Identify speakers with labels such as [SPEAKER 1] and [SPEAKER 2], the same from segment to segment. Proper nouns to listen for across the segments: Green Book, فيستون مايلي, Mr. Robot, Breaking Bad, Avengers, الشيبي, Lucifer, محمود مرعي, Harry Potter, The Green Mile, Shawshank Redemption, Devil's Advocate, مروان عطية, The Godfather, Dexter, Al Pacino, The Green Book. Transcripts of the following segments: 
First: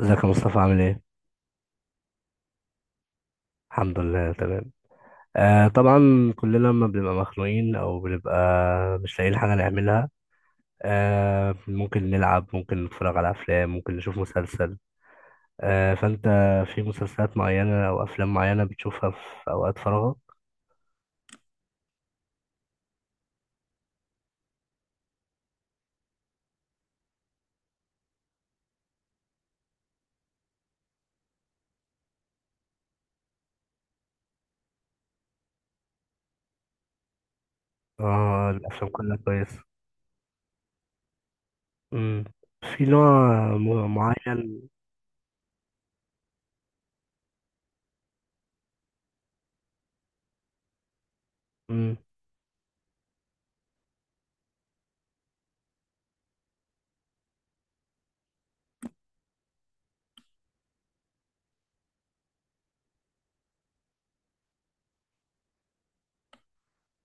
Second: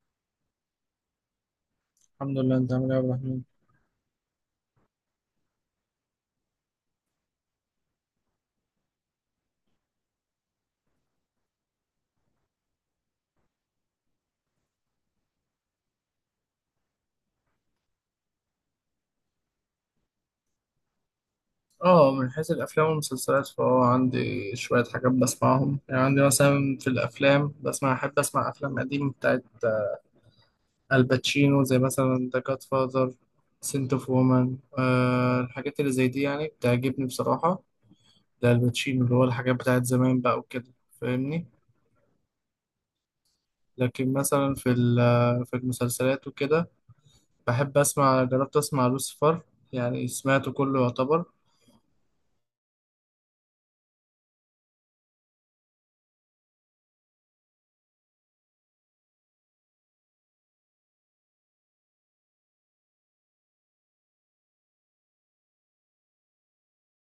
[SPEAKER 1] ازيك يا مصطفى عامل ايه؟
[SPEAKER 2] الحمد لله. انت عامل ايه يا عبد الرحمن؟
[SPEAKER 1] الحمد لله تمام. آه طبعا. كلنا لما بنبقى مخنوقين او بنبقى مش لاقيين حاجة نعملها. ممكن نلعب، ممكن نتفرج على افلام، ممكن نشوف مسلسل. فانت في مسلسلات معينة او افلام معينة بتشوفها في اوقات فراغك؟
[SPEAKER 2] اه، من حيث الافلام والمسلسلات فهو عندي شويه حاجات بسمعهم. يعني عندي مثلا في الافلام احب اسمع افلام قديمه بتاعت الباتشينو، زي مثلا ذا جاد فاذر، سنت اوف وومن. الحاجات اللي زي دي يعني بتعجبني بصراحه.
[SPEAKER 1] اه
[SPEAKER 2] ده
[SPEAKER 1] الافلام
[SPEAKER 2] الباتشينو، اللي
[SPEAKER 1] كلها
[SPEAKER 2] هو الحاجات
[SPEAKER 1] كويسة.
[SPEAKER 2] بتاعت زمان بقى وكده، فاهمني؟
[SPEAKER 1] مم. في نوع
[SPEAKER 2] لكن مثلا
[SPEAKER 1] معين.
[SPEAKER 2] في المسلسلات وكده بحب اسمع، جربت اسمع لوسيفر، يعني سمعته كله يعتبر.
[SPEAKER 1] مم.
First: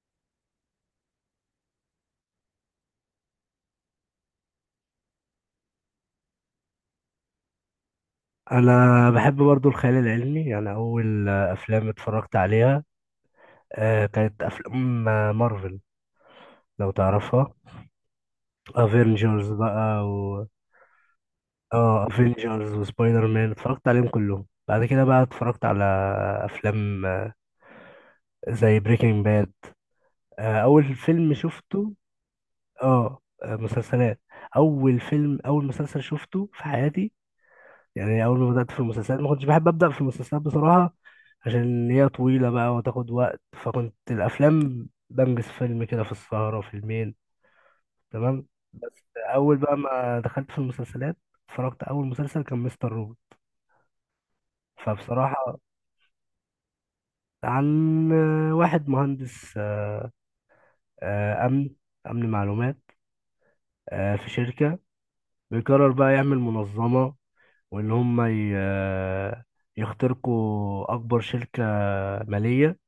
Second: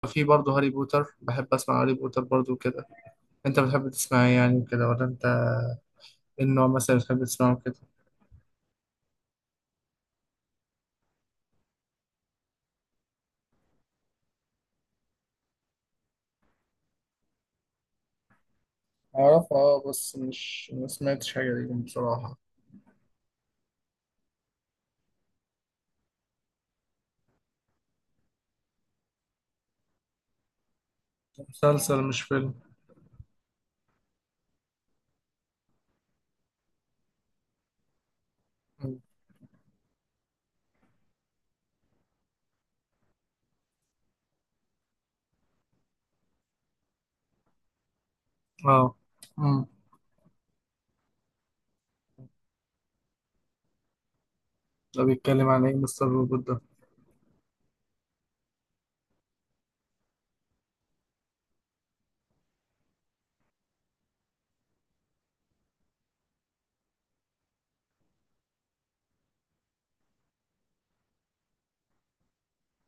[SPEAKER 2] في برضه هاري بوتر، بحب اسمع هاري بوتر برضه كده. انت بتحب تسمع ايه يعني كده، ولا انت ايه النوع مثلا بتحب تسمعه كده؟
[SPEAKER 1] انا بحب برضو الخيال العلمي. يعني اول افلام اتفرجت عليها كانت افلام مارفل، لو تعرفها، افنجرز
[SPEAKER 2] أعرف، أه،
[SPEAKER 1] بقى
[SPEAKER 2] بس
[SPEAKER 1] و
[SPEAKER 2] مش ما سمعتش حاجة ليهم
[SPEAKER 1] اه
[SPEAKER 2] بصراحة.
[SPEAKER 1] افنجرز وسبايدر مان، اتفرجت عليهم كلهم. بعد كده بقى اتفرجت على افلام زي بريكنج باد، اول فيلم شفته.
[SPEAKER 2] مسلسل مش فيلم.
[SPEAKER 1] مسلسلات، اول فيلم، اول مسلسل شفته في حياتي. يعني اول ما بدات في
[SPEAKER 2] مم.
[SPEAKER 1] المسلسلات ما كنتش بحب ابدا في المسلسلات بصراحه، عشان هي طويله بقى وتاخد وقت، فكنت الافلام بنجز فيلم كده في السهره فيلمين، تمام.
[SPEAKER 2] اه.
[SPEAKER 1] بس اول
[SPEAKER 2] امم.
[SPEAKER 1] بقى ما دخلت في المسلسلات اتفرجت، اول مسلسل كان مستر روبوت،
[SPEAKER 2] ده بيتكلم
[SPEAKER 1] فبصراحة
[SPEAKER 2] عن ايه مستر روبوت ده؟
[SPEAKER 1] عن واحد مهندس أمن، أمن معلومات في شركة، بيقرر بقى يعمل منظمة وإن هم يخترقوا أكبر شركة مالية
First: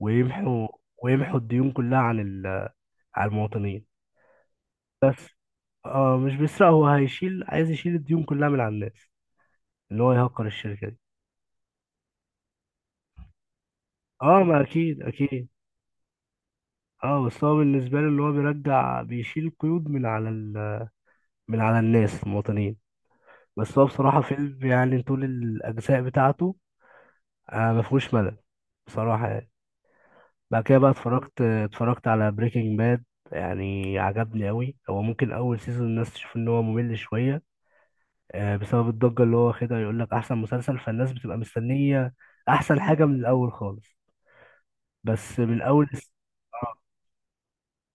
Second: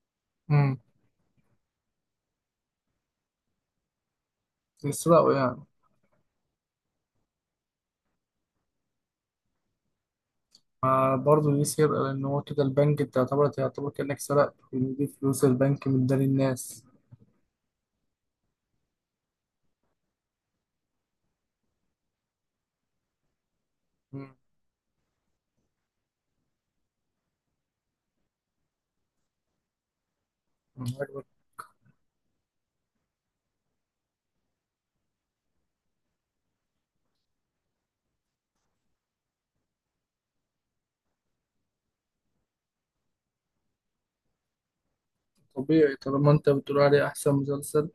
[SPEAKER 1] ويمحوا
[SPEAKER 2] امم.
[SPEAKER 1] ويمحوا الديون كلها عن على المواطنين.
[SPEAKER 2] بيسرقوا يعني؟
[SPEAKER 1] اه مش بيسرق، هو هيشيل، عايز يشيل الديون كلها من على الناس، إن هو يهكر الشركة دي.
[SPEAKER 2] ما برضه دي سرقة، لأن هو كده البنك أنت يعتبر كأنك
[SPEAKER 1] اه
[SPEAKER 2] سرقت،
[SPEAKER 1] ما
[SPEAKER 2] لأن
[SPEAKER 1] أكيد
[SPEAKER 2] دي فلوس
[SPEAKER 1] أكيد.
[SPEAKER 2] البنك من دار الناس.
[SPEAKER 1] اه بس هو بالنسبة له إن هو بيرجع بيشيل القيود من على ال... من على الناس المواطنين. بس هو بصراحة
[SPEAKER 2] مم.
[SPEAKER 1] فيلم، يعني طول الأجزاء بتاعته ما فيهوش ملل بصراحة. يعني بعد كده
[SPEAKER 2] مم،
[SPEAKER 1] بقى
[SPEAKER 2] عجبك؟
[SPEAKER 1] اتفرجت على بريكنج باد. يعني عجبني أوي. هو ممكن أول سيزون الناس تشوف إن هو ممل شوية بسبب الضجة اللي هو واخدها، يقول لك أحسن مسلسل، فالناس بتبقى مستنية أحسن حاجة من الأول خالص. بس من أول
[SPEAKER 2] طبيعي، طالما أنت
[SPEAKER 1] اه
[SPEAKER 2] بتقول عليه أحسن مسلسل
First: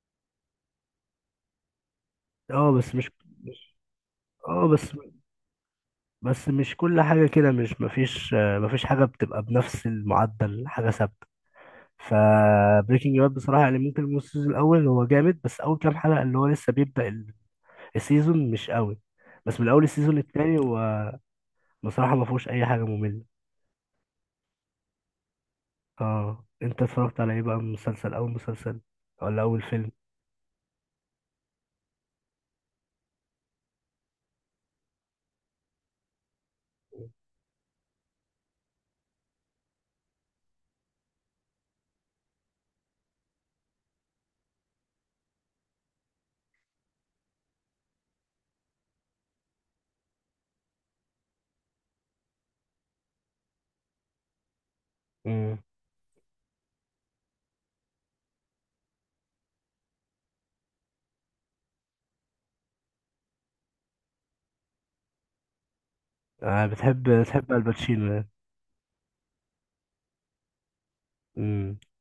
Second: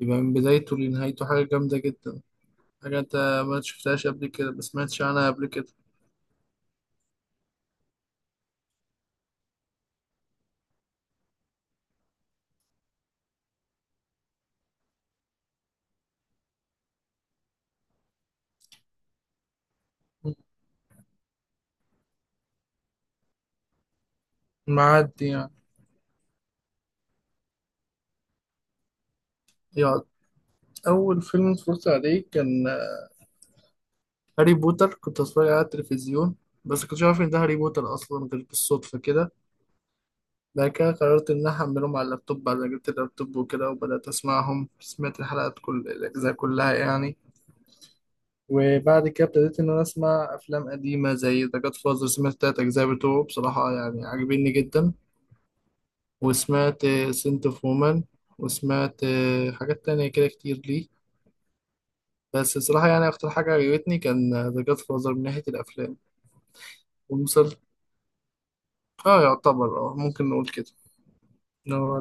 [SPEAKER 2] يبقى من بدايته لنهايته حاجة جامدة جدا.
[SPEAKER 1] بس
[SPEAKER 2] حاجة أنت ما
[SPEAKER 1] مش-
[SPEAKER 2] شفتهاش قبل كده، ما
[SPEAKER 1] اه بس
[SPEAKER 2] سمعتش عنها قبل كده.
[SPEAKER 1] بس مش كل حاجة كده، مش مفيش، مفيش حاجة بتبقى بنفس المعدل، حاجة ثابتة. فبريكنج باد بصراحة يعني ممكن الموسم، السيزون الأول، هو جامد، بس أول كام حلقة اللي هو لسه بيبدأ السيزون مش قوي. بس من أول السيزون التاني هو بصراحة ما فيهوش أي حاجة مملة.
[SPEAKER 2] معدي يعني.
[SPEAKER 1] اه أنت اتفرجت على إيه بقى من مسلسل، أول مسلسل ولا أول فيلم؟
[SPEAKER 2] يا أول فيلم اتفرجت عليه كان هاري بوتر، كنت اتفرج عليه على التلفزيون، بس كنتش عارف ان ده هاري بوتر اصلا، غير بالصدفه كده. بعد كده قررت ان انا احملهم على اللابتوب، بعد ما جبت اللابتوب وكده، وبدات اسمعهم، سمعت الحلقات كل الاجزاء كلها يعني. وبعد كده ابتديت ان انا اسمع افلام قديمه، زي ذا جاد فازر، سمعت التلات اجزاء بتوعه، بصراحه يعني عاجبيني جدا.
[SPEAKER 1] امم
[SPEAKER 2] وسمعت سنت اوف وومن، وسمعت حاجات تانية كده كتير ليه. بس بصراحة يعني أكتر حاجة عجبتني كان ذا جاد فازر من ناحية الأفلام.
[SPEAKER 1] آه بتحب، بتحب
[SPEAKER 2] والمسلسل،
[SPEAKER 1] الباتشينو يعني.
[SPEAKER 2] يعتبر، ممكن نقول كده، إن
[SPEAKER 1] امم
[SPEAKER 2] هو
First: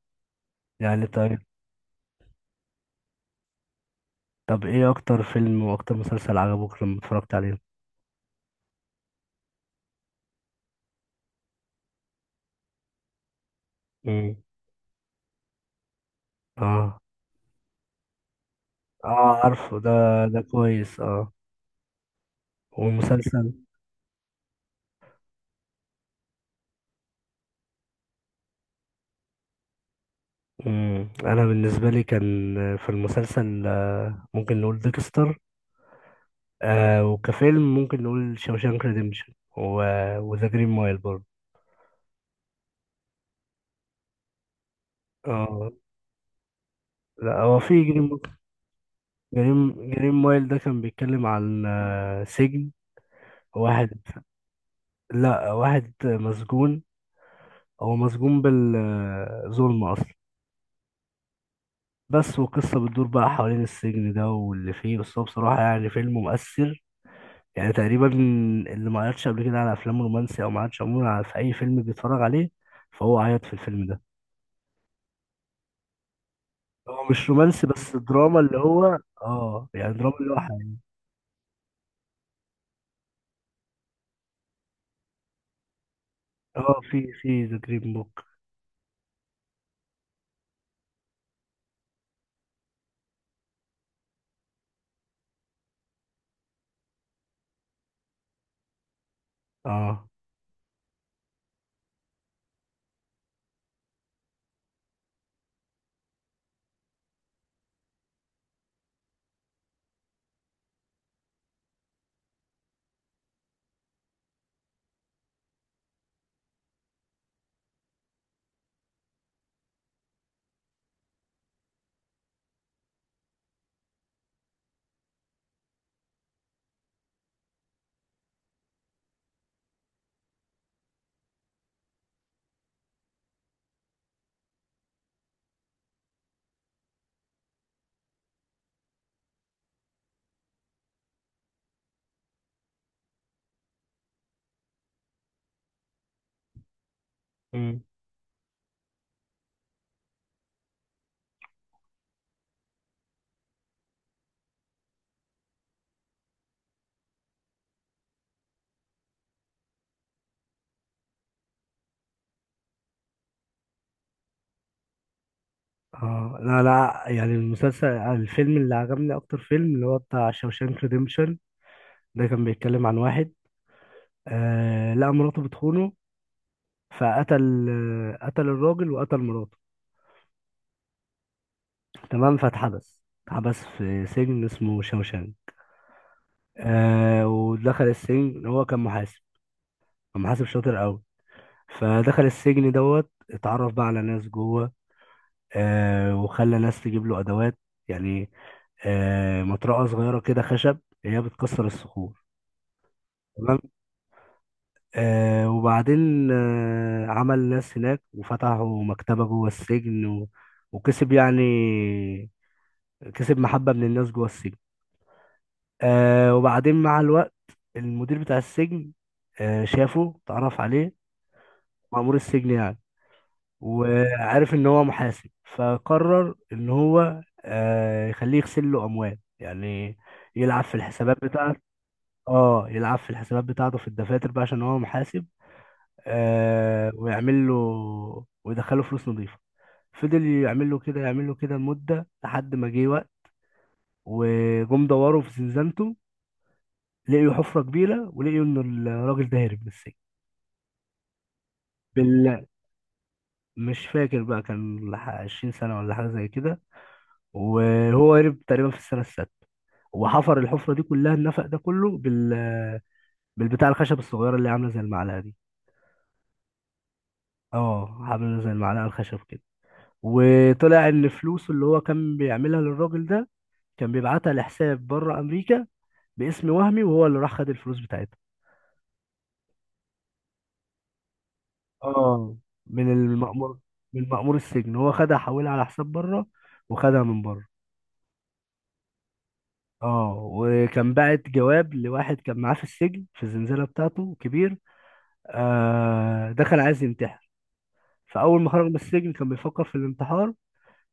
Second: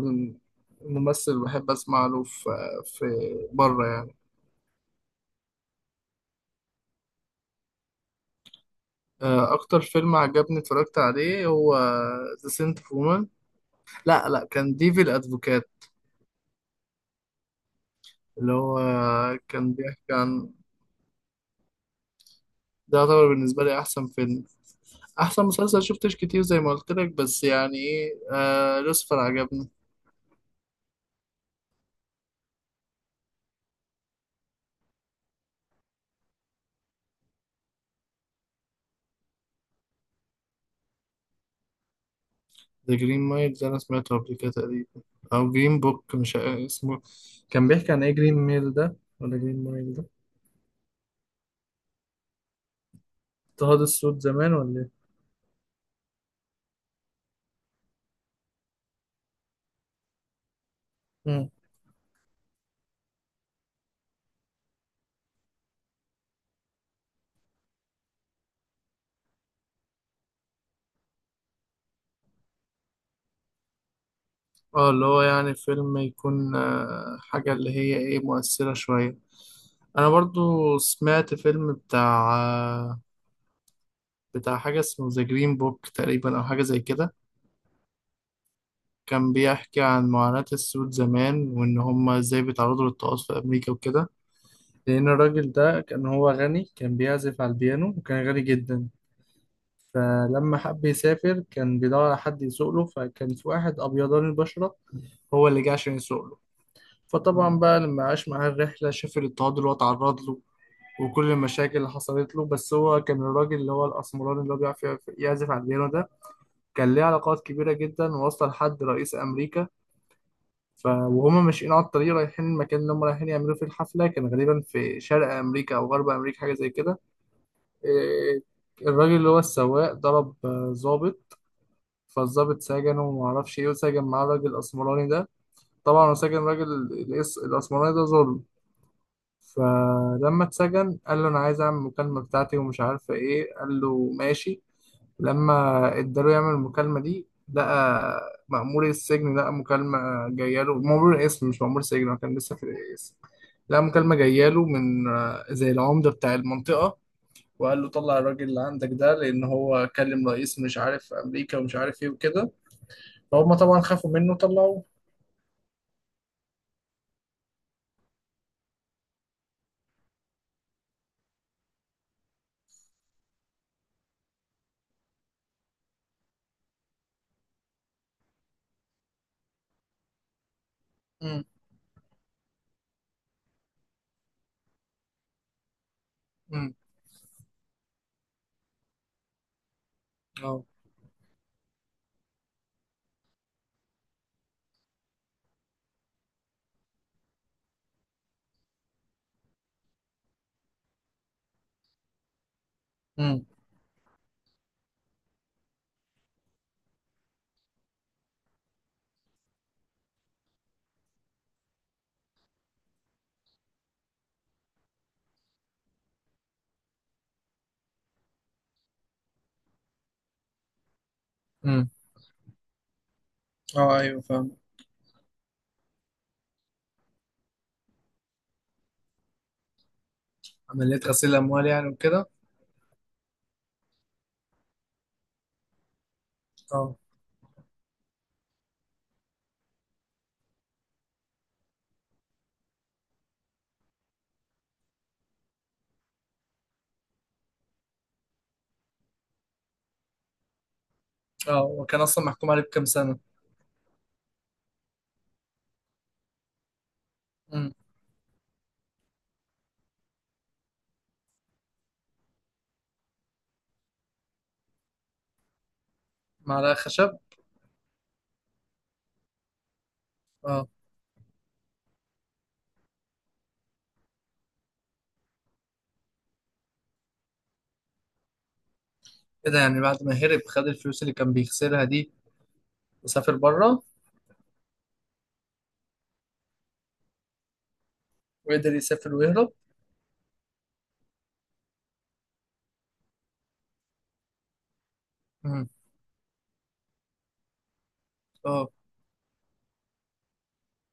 [SPEAKER 1] يعني
[SPEAKER 2] الممثل
[SPEAKER 1] طيب،
[SPEAKER 2] اللي بحب أسمع له في بره يعني.
[SPEAKER 1] طب إيه أكتر فيلم وأكتر مسلسل عجبك لما اتفرجت عليه؟
[SPEAKER 2] أكتر فيلم عجبني اتفرجت عليه هو ذا سنت اوف وومن. لا،
[SPEAKER 1] امم
[SPEAKER 2] لا، كان ديفل أدفوكات،
[SPEAKER 1] اه،
[SPEAKER 2] اللي هو
[SPEAKER 1] اه
[SPEAKER 2] كان
[SPEAKER 1] عارفه ده،
[SPEAKER 2] بيحكي
[SPEAKER 1] ده
[SPEAKER 2] عن،
[SPEAKER 1] كويس. اه
[SPEAKER 2] ده يعتبر
[SPEAKER 1] والمسلسل.
[SPEAKER 2] بالنسبة لي أحسن فيلم. أحسن مسلسل شفتش كتير زي ما قلت لك، بس يعني إيه، لوسيفر عجبني.
[SPEAKER 1] مم. انا بالنسبه لي كان في المسلسل ممكن نقول ديكستر، آه وكفيلم ممكن نقول شوشانك ريديمشن وذا جرين مايل برضه.
[SPEAKER 2] ذا جرين مايل ده انا سمعته قبل كده تقريبا، او
[SPEAKER 1] اه
[SPEAKER 2] جرين بوك، مش اسمه.
[SPEAKER 1] لا، هو
[SPEAKER 2] كان
[SPEAKER 1] في
[SPEAKER 2] بيحكي عن ايه، جرين ميل ده ولا جرين مايل ده؟
[SPEAKER 1] جرين مايل ده كان بيتكلم عن سجن
[SPEAKER 2] اضطهاد
[SPEAKER 1] واحد،
[SPEAKER 2] السود زمان ولا ايه؟
[SPEAKER 1] لا واحد مسجون، هو مسجون بالظلم اصلا.
[SPEAKER 2] مم.
[SPEAKER 1] بس وقصة بتدور بقى حوالين السجن ده واللي فيه. بس هو بصراحة يعني فيلم مؤثر، يعني تقريبا اللي ما عيطش قبل كده على افلام رومانسي او ما عيطش عموما على، في اي فيلم بيتفرج عليه، فهو عيط في الفيلم ده.
[SPEAKER 2] اه، اللي هو يعني فيلم يكون
[SPEAKER 1] هو مش
[SPEAKER 2] حاجة
[SPEAKER 1] رومانسي
[SPEAKER 2] اللي
[SPEAKER 1] بس
[SPEAKER 2] هي ايه،
[SPEAKER 1] دراما، اللي
[SPEAKER 2] مؤثرة
[SPEAKER 1] هو
[SPEAKER 2] شوية.
[SPEAKER 1] اه يعني
[SPEAKER 2] انا
[SPEAKER 1] دراما اللي هو
[SPEAKER 2] برضو
[SPEAKER 1] حقيقي.
[SPEAKER 2] سمعت فيلم بتاع حاجة اسمه ذا جرين بوك تقريبا، او حاجة
[SPEAKER 1] اه،
[SPEAKER 2] زي
[SPEAKER 1] في
[SPEAKER 2] كده.
[SPEAKER 1] في ذا جرين بوك.
[SPEAKER 2] كان بيحكي عن معاناة السود زمان، وان هما ازاي بيتعرضوا للطقوس في امريكا وكده. لأن الراجل ده كان هو غني، كان بيعزف على البيانو، وكان غني جدا.
[SPEAKER 1] اه.
[SPEAKER 2] فلما حب يسافر كان بيدور على حد يسوق له، فكان في واحد أبيضان البشرة هو اللي جه عشان يسوق له. فطبعا بقى لما عاش معاه الرحلة شاف الاضطهاد اللي هو اتعرض له، وكل المشاكل اللي حصلت له. بس هو كان الراجل اللي هو الأسمراني اللي هو بيعرف يعزف على البيانو ده، كان ليه علاقات كبيرة جدا، ووصل لحد رئيس أمريكا. وهما ماشيين على الطريق رايحين المكان اللي هما رايحين يعملوا فيه الحفلة، كان غالبا في شرق أمريكا أو غرب أمريكا، حاجة زي كده. إيه، الراجل اللي هو السواق ضرب ظابط. فالظابط سجنه وما اعرفش ايه، وسجن معاه الراجل الاسمراني ده. طبعا هو سجن الراجل الاسمراني ده ظلم. فلما اتسجن قال له انا عايز اعمل المكالمه بتاعتي ومش عارفه ايه، قال له ماشي. لما اداله يعمل المكالمه دي،
[SPEAKER 1] مم.
[SPEAKER 2] لقى مأمور السجن، لقى مكالمة جاية له، مأمور القسم مش مأمور سجن، هو كان لسه في القسم. لقى مكالمة جاية له من زي العمدة بتاع المنطقة، وقال له طلع الراجل اللي عندك ده، لان هو كلم رئيس مش عارف امريكا ومش عارف ايه وكده. فهم طبعا خافوا منه طلعوه.
[SPEAKER 1] اه لا لا، يعني المسلسل، الفيلم اللي عجبني اكتر فيلم، اللي هو بتاع شوشانك ريديمشن، ده كان بيتكلم عن واحد آه لقى مراته بتخونه، فقتل قتل الراجل وقتل مراته،
[SPEAKER 2] امم،
[SPEAKER 1] تمام. فاتحبس، اتحبس في سجن اسمه شوشانك.
[SPEAKER 2] امم.
[SPEAKER 1] آه ودخل السجن، هو كان محاسب، كان محاسب
[SPEAKER 2] اه.
[SPEAKER 1] شاطر قوي، فدخل السجن دوت اتعرف بقى على ناس جوه. آه وخلى ناس تجيب له ادوات، يعني مطرقه صغيره كده خشب، هي بتكسر الصخور،
[SPEAKER 2] امم،
[SPEAKER 1] تمام. آه وبعدين آه عمل ناس هناك وفتحوا مكتبه جوه السجن و... وكسب يعني، كسب محبه من الناس جوه السجن. آه وبعدين مع الوقت المدير بتاع السجن آه شافه، اتعرف عليه،
[SPEAKER 2] امم.
[SPEAKER 1] مأمور السجن يعني،
[SPEAKER 2] اه، ايوه،
[SPEAKER 1] وعارف
[SPEAKER 2] فاهم.
[SPEAKER 1] ان هو محاسب. فقرر ان هو يخليه يغسل له اموال يعني، يلعب في
[SPEAKER 2] عمليه
[SPEAKER 1] الحسابات
[SPEAKER 2] غسيل
[SPEAKER 1] بتاعته.
[SPEAKER 2] الاموال يعني وكده.
[SPEAKER 1] اه يلعب في الحسابات بتاعته في الدفاتر بقى عشان هو محاسب، آه
[SPEAKER 2] اه،
[SPEAKER 1] ويعمل له، ويدخله فلوس نظيفة. فضل يعمل له كده، يعمل له كده لمدة، لحد ما جه وقت وجم دوروا في زنزانته، لقيوا حفرة كبيرة ولقيوا ان الراجل ده هرب من السجن.
[SPEAKER 2] اه، وكان اصلا
[SPEAKER 1] بال...
[SPEAKER 2] محكوم عليه بكام سنه؟
[SPEAKER 1] مش فاكر بقى كان 20 سنة ولا حاجة زي كده.
[SPEAKER 2] امم.
[SPEAKER 1] وهو هرب تقريبا في السنه السادسه، وحفر الحفره دي كلها، النفق ده كله بال، بالبتاع الخشب الصغيره اللي عامله زي المعلقه دي.
[SPEAKER 2] معلقه خشب.
[SPEAKER 1] اه عامله زي المعلقه الخشب كده.
[SPEAKER 2] اه،
[SPEAKER 1] وطلع ان فلوسه اللي هو كان بيعملها للراجل ده كان بيبعتها لحساب بره امريكا باسم وهمي، وهو اللي راح خد الفلوس بتاعتها.
[SPEAKER 2] ايه ده، يعني بعد ما هرب خد الفلوس اللي كان بيخسرها دي؟
[SPEAKER 1] اه من
[SPEAKER 2] وسافر
[SPEAKER 1] المأمور،
[SPEAKER 2] بره؟
[SPEAKER 1] من مأمور السجن، هو خدها حولها على حساب بره وخدها من بره.
[SPEAKER 2] وقدر يسافر ويهرب؟
[SPEAKER 1] اه وكان باعت جواب لواحد كان معاه في السجن في الزنزانة بتاعته كبير،
[SPEAKER 2] امم.
[SPEAKER 1] آه دخل عايز ينتحر. فأول ما خرج
[SPEAKER 2] اه.
[SPEAKER 1] من السجن كان بيفكر في الانتحار،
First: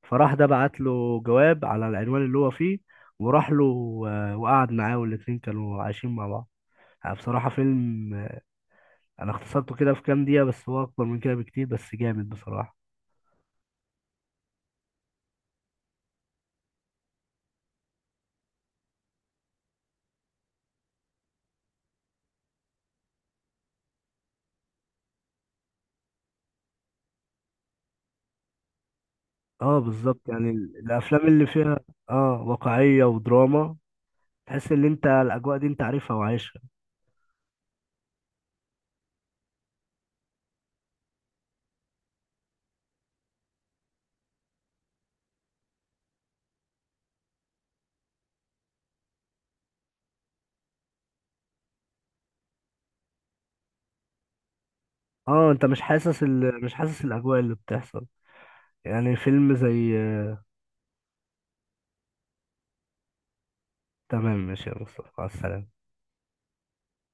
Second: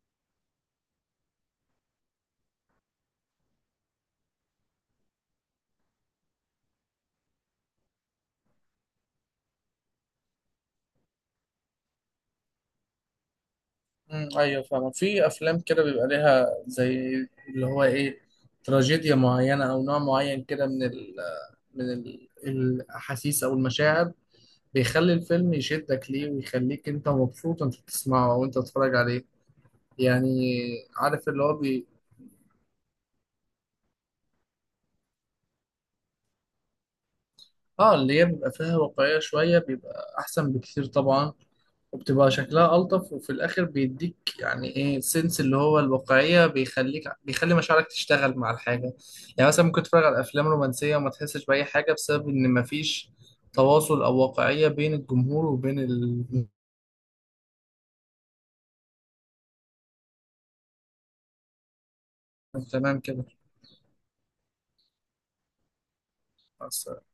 [SPEAKER 1] فراح ده بعت له جواب على العنوان اللي هو فيه، وراح له وقعد معاه والاتنين كانوا عايشين مع بعض. يعني بصراحة فيلم أنا اختصرته كده في كام دقيقة بس هو أكبر من كده بكتير، بس جامد بصراحة.
[SPEAKER 2] مم، ايوه، فاهم. في افلام كده بيبقى ليها زي، اللي هو ايه، تراجيديا معينه او نوع معين كده من الاحاسيس او المشاعر، بيخلي الفيلم يشدك ليه، ويخليك انت مبسوط وانت بتسمعه او انت بتتفرج عليه.
[SPEAKER 1] اه بالظبط،
[SPEAKER 2] يعني
[SPEAKER 1] يعني الأفلام
[SPEAKER 2] عارف اللي
[SPEAKER 1] اللي
[SPEAKER 2] هو
[SPEAKER 1] فيها
[SPEAKER 2] بي.
[SPEAKER 1] اه واقعية ودراما، تحس إن أنت الأجواء دي أنت عارفها وعايشها.
[SPEAKER 2] اه، اللي هي بيبقى فيها واقعيه شويه بيبقى احسن بكتير طبعا. وبتبقى شكلها ألطف، وفي الآخر بيديك يعني إيه سنس، اللي هو الواقعية بيخليك، بيخلي مشاعرك تشتغل مع الحاجة. يعني مثلا ممكن تتفرج على أفلام رومانسية وما تحسش بأي حاجة، بسبب إن مفيش تواصل أو واقعية بين الجمهور
[SPEAKER 1] اه أنت
[SPEAKER 2] وبين
[SPEAKER 1] مش حاسس
[SPEAKER 2] ال.
[SPEAKER 1] ال... مش حاسس الأجواء اللي بتحصل. يعني فيلم زي آه،
[SPEAKER 2] تمام كده.
[SPEAKER 1] تمام ماشي يا مصطفى، مع السلامة.
[SPEAKER 2] مع السلامة.